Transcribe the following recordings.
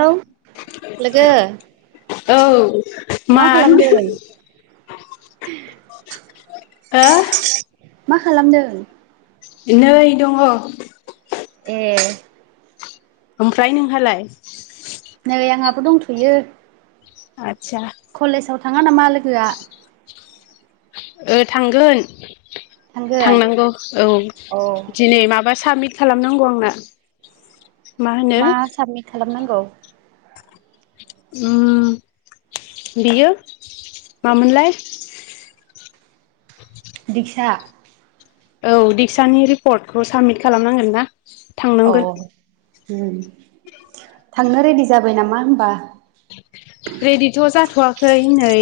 लौ लोगो औ मा खालामदों? [unintelligible] हो मा खालामदों नै दङ ए ओमफ्राय नोंहालाय नै आंहाबो दंथ'यो आतसा कलेजआव थाङा नामा लोगोआ ओ थांगोन थांगोन थांनांगौ औ दिनै माबा साबमिट खालामनांगौ आंना मा होनो साबमिट खालामनांगौ उम बियो मामोनलाय दिक्सा औ दिक्सानि रिपर्टखौ साबमिट खालामनांगोन ना थांनांगोन। ओं थांनो रेडि जाबाय नामा होमबा? रेडिथ' जाथ'वाखै नै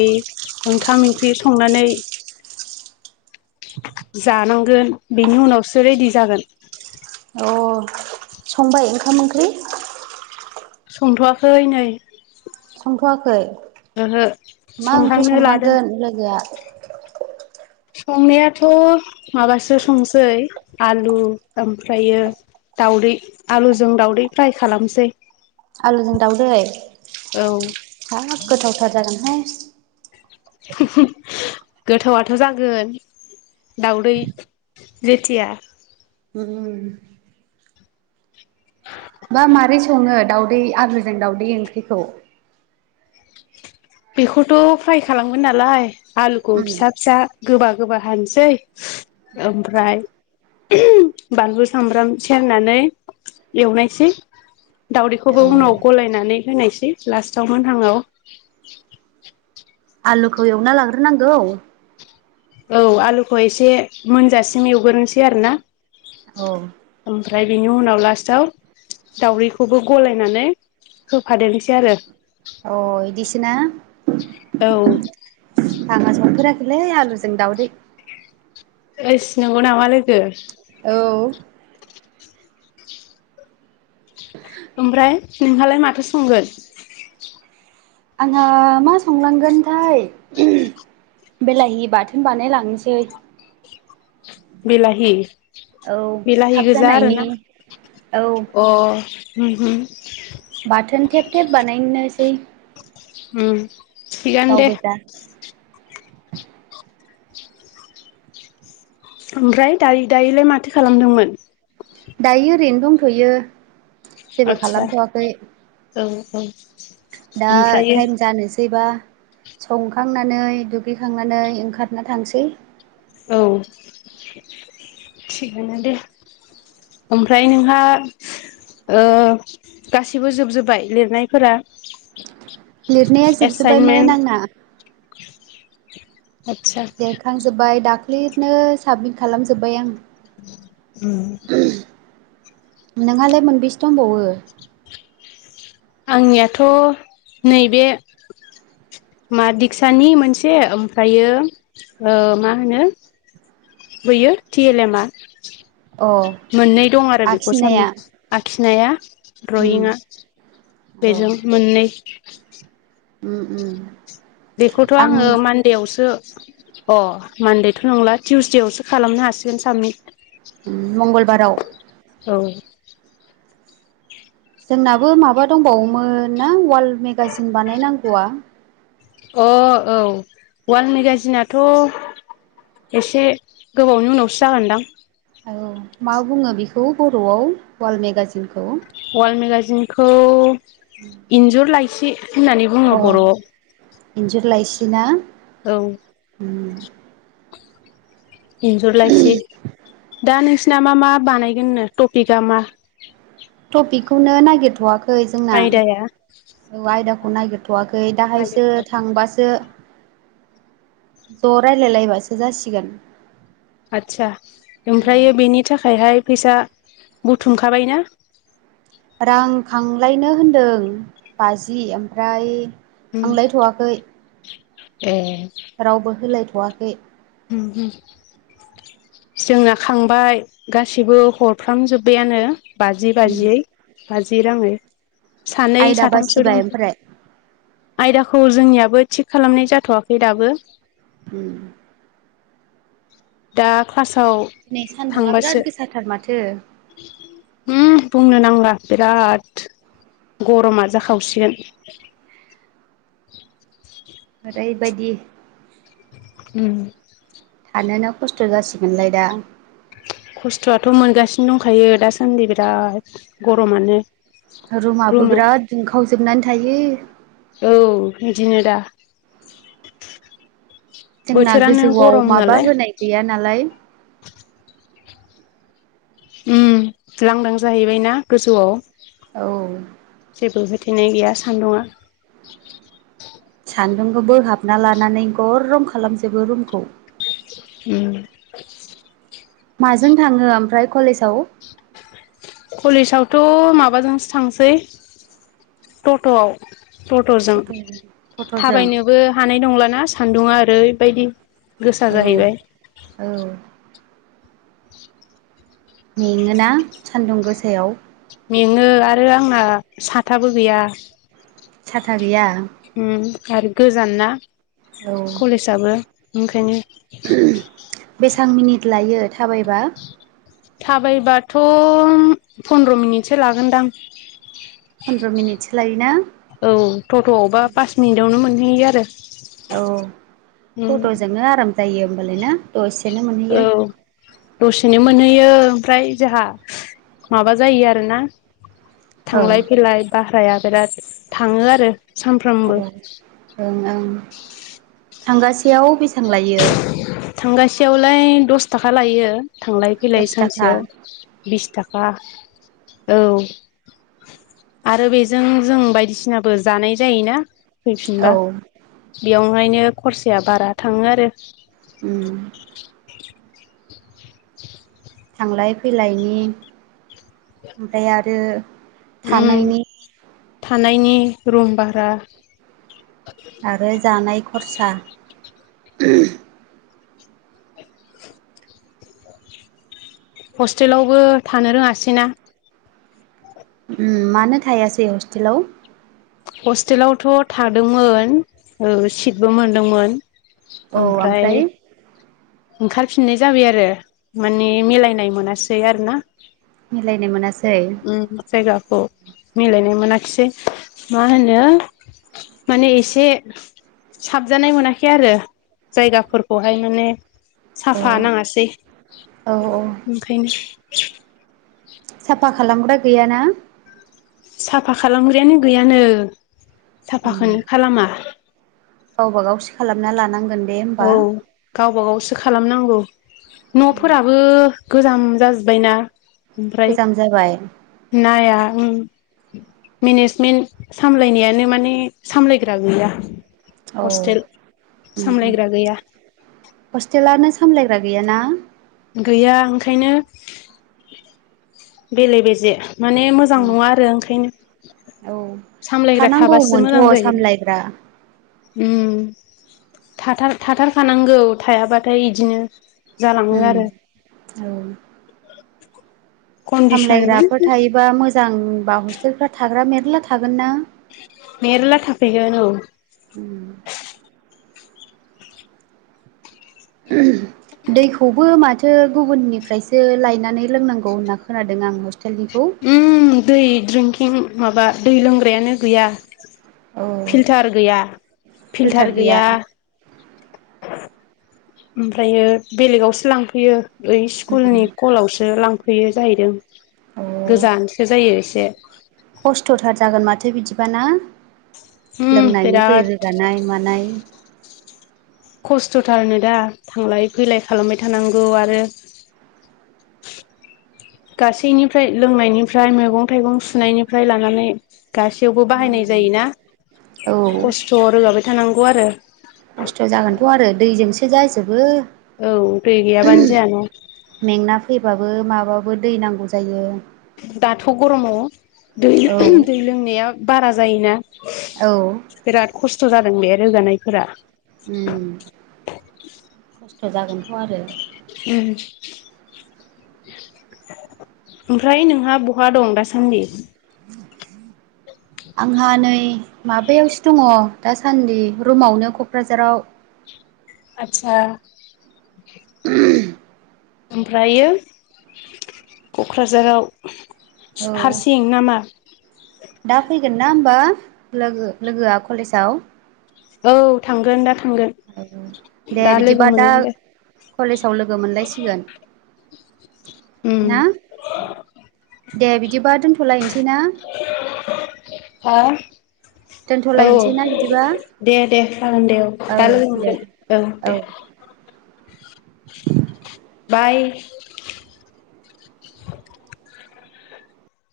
ओंखाम ओंख्रि संनानै जानांगोन बेनि उनावसो रेडि जागोन। अ संबाय ओंखाम ओंख्रि? संथ'वाखै नै संथ'वाखै ओहो मा ओंख्रि संहांनो लादों संलांगोन लोगोआ? संनायाथ' माबासो संसै आलु ओमफ्रायो दाउदै आलुजों दाउदै फ्राय खालामसै। आलुजों दाउदै औ हाब गोथावथार जागोनहाय। [unintelligible] गोथावआथ' जागोन। दावदै जेथिया उम बा माबारै सङो दावदै आलुजों दावदै ओंख्रिखौ? बेखौथ' फ्राय खालामगोन नालाय। आलुखौ उम फिसा फिसा गोबा गोबा हानोसै ओमफ्राय बानलु, सामब्राम सेरनानै एवनायसै दावदैखौबो औ उनाव गलायनानै होनायसै लास्टाव मोनहांङाव। आलुखौ एवना लाग्रोनांगौ औ आलुखौ एसे मोनजासिम एवगोरोसै आरो ना? औ ओमफ्राय बिनि उनाव लास्टाव दावदैखौबो गलायनानै होफादेरनोसै आरो अ इदिसोना? औ लै आलुजों दाउदै। ओइस नंगौ नामा लोगो? औ ओमफ्राय नोंहालाय माथो संगोन? आंहा मा संनांगोनथाय। बेलाहि बाथोन बानायलांनोसै। बिलाहि। औ बिलाहि थाब गोजा आरो जानायनि ना? औ बाथोन थेब थेब बानायनोसै। उम। थिगानो गाव दे गोजा। ओमफ्राय दायो-दायोलाय माथो खालामदोंमोन? दायो ओरैनो दंथ'यो जेबो आदसा खालामथ'वाखै। औ औ दा ओमफ्रायो टाइम जानोसैबा संखांनानै दुगैखांनानै ओंखारना थांसै। औ। थिगानो दे ओमफ्राय नोंहा ओ गासिबो जोबजोब्बाय लिरनायफोरा? लिरनाया जोबजोब्बायमोन एसाइनमेन्ट आंना। आदसा लेरखांजोबबाय दाख्लिनो साबमिट खालामजोब्बाय आं। उम। नोंहालाय मोनबैसो दंबावो? आंनियाथ' नैबे मादिक्सानि मोनसे ओमफ्रायो ओ मा होनो बैयो थि एल एम आ। अ मोननै दं आरो बेखौ आखिनाया साबमिट आखिनाया उम द्रयिंआ बेजों मोननै। उ उ। बेखौथ' आङो मान्डेआवसो अ मान्डेथ' नंला टिउसडेआवसो खालामनो हासिगोन साबमिट। ओम मंगलबाराव। औ। जोंनाबो माबा दंबावोमोन ना वाल मेगाजिन बानायनांगौआ । अ औ वाल मेगाजिनाथ' एसे गोबावनि उनावसो जागोनदां? औ मा बुङो बेखौ बर'आव वाल मेगाजिनखौ? वाल मेगाजिनखौ इन्जुर लाइसि होननानै बुङो अ बर'आव। इन्जुर लाइसि ना? औ। उम इन्जुरलायसि दा नोंसिना मा मा बानायगोननो टपिकआ मा? टपिकखौनो नागिरथ'वाखै जोंना आयदाया औ आयदाखौ नागिरथ' वाखै दाहायसो नागिरथ'वाखै थांबासो ज' रायलायलायबासो जासिगोन। आदसा उम ओमफ्रायो बेनि थाखायहाय फैसा बुथुमखाबायना? रां खांलायनो होनदों बाजि ओमफ्राय खांलायथ'वाखै ए। रावबो होलायथ'वाखै। उ [unintelligible] जोंना खांबाय गासिबो हरफ्रामजोब्बायानो । बाजि बाजियै बाजि राङै, सानै आयदा साथामसो बासिबाय दं। ओमफ्राय आयदाखौ जोंनियाबो थिग खालामनाय जाथ'वाखै दाबो। उम दा क्लासाव दिनै सान्दुङा बिराद थांबासो, गोसाथार माथो हुम बुंनो नांग [unintelligible] बिराद गरमा जाखावसिगोन। ओरैबायदि उम थानोनो खस्थ' जासिगोनलाय दा। खस्थ'आथ' मोनगासिनो दंखायो दासान्दि बिराद गरमानो। रुमाबो रुमा बिराद दुंखावजोबनानै थायो। औ बिदिनो दा। जोंना बोथोरानो गोजौआव गरम माबा नालाय होनाय गैया नालाय, उम लांदां जाहैबायना गोजौआव, औ दिनै गैया सान्दुंङा, सान्दुंखौ बोहाबना लानानै गरम खालामजोबो रुमखौ, उम, माजों थाङो ओमफ्राय कलेजाव? कलेजावथ' माबाजोंसो थांसै टट'आव, टट'जों टट'जों थाबायनोबो हानाय नंलाना सान्दुङा ओरैबायदि, गोसा औ जाहैबाय, औ मेङोना सान्दुं गोसायाव? मेङो आरो आंना साथाबो गैया। साथा गैया? ओम आरो गोजान ना कलेजआबो ओंखायनो। बेसां मिनिट लायो थाबायबा? थाबायबाथ'‌ फन्द्र मिनिटसो लागोनदां! फन्द्र' मिनिटसो लायोना? औ टट'आवबा पास मिनिटावनो मोनहैयो आरो। औ उम टट'जोंनो आराम जायो होमबालाय ना? दसे दसेनो औ मोनानैयो। दसेनो मोनहैयो ओमफ्राय जोंहा माबा जायो। आरोना? औ थांलाय फैलाय भाराया बिराद थाङो आरो औ सानफ्रामबो। ओं ओं थांगासेयाव बेसेबां लायो? थांगासेयावलाय दस थाखा लायो थांलाय फैलाय दस थाखा सानसेयाव बिस थाखा। औ। आरो बेजों जों बायदिसिनाबो जानाय जायोना? फैफिनबा। औ बेयावहायनो खरसाया बारा थाङो आरो ओम। थांलाय फैलायनि ओमफ्राय आरो उम थानायनि थानायनि रुम भारा। आरो जानाय खरसा। हस्टेलावबो थानो रोङासै ना। मानो थायासै हस्टेलाव? हस्टेलावथ' थादोंमोन ओ सिटबो मोनदोंमोन। औ ओमफ्राय? ओंखारफिननाय जाबाय आरो माने मिलायनाय मोनासै। आरो ना? मिलायनो मोनासै? अ मिलायनाय मोनाखिसै। मा होनो माने एसे साबजानाय मोनाखै आरो जायगाफोरखौहाय माने साफा औ नाङासै औ ओंखायनो। साफा खालामग्रा गैयाना? साफा खालामग्रायानो गैयानो साफाखोनो खालामा। गावबा गावसो खालामना लानांगोन बे होमबा? सो खालामनांगौ। न'फोराबो गोजाम जाजोब बायना। ओमफ्राय गोजाम जाबाय नाया उम मेनेजमेन्ट सामलायनायानो माने सामलायग्रा गैया। औ। ओम-ओम। एया। लानो सामलायग्रा गैयाना? गैया ओंखायनो बेले-बेजे। माने मोजां नङा आरो ओंखायनो। औ सामलायग्रा थाबासो थानांगौमोनथ' मोजां जायो। सामलायग्रा उम। थाथार-थाथारखानांगौ थायाबाथाय इदिनो। जालाङो उम आरो औ। कन्डिसनमोन सामलायग्राफोर थायोबा मोजांबा हस्टेलफ्रा थाग्रा मेरला था गोनना मेरला थाफैगोन औ उम [unintelligible] दैखौबो माथो गुबुननिफ्रायसो लायनानै लोंनांगौ होनना खोनादों आं हस्ट उम दै ड्रिंकिं माबा दै लोंग्रायानो गैया। औ फिल्टार गैया फिल्टार गैया। ओमफ्रायो बेलेगावसो लांफैयो ओइ स्कुलनि कलावसो लांफ फैयो जाहैदों औ गोजानसो जायो एसे। थो बिदिबाना उम लोंनायनि दै बिराद रोगानाय मानाय खस्थ'थारनो दा थांलाय फैलाय खालामबाय थानांगौ आरो [inaudible] गासैनिफ्राय लोंनायनिफ्राय मैगं थाइगं सुनायनिफ्राय लानानै गासैयावबो बाहायनाय जायोना औ खस्थ' रोगाबाय थानांगौ आरो। खस्थ' जागोनथ' आरो [unintelligible] औ दै गैयाबानो जायाना। मेंना फैबाबो माबाबो दै नांगौ जायो, दाथ' गरमाव औ दै- दै लोंनाया बारा जायोना। औ बिराद खस्थ' जादों बे रोगानायफोरा उम खस्थ' जागोनथ' आरो। उम ओमफ्राय नोंहा बहा दं दासान्दि? आंहा नै माबायावसो दङ दासान्दि रुमावनो क'क्राझाराव। आतसा। [unintelligible] ओमफ्रायो क'क्राझाराव औ हारसिं नामा? दा फैगोन ना होमबा लोगो-लोगोआ कलेजाव? औ थांगोन दा था गोन औ दे दा बिदिबा लोगो दा मोनगोन दे। कलेजाव लोगो मोनलायसिगोन उम। ना दे बिदिबा दोनथ'लायनोसै ना। हा [inaudible] औ दोनथ'लायनोसै ना बिदिबा? दे दे जागोन दे औ दा लोगो दे मोनगोन औ दे [inaudible] बाय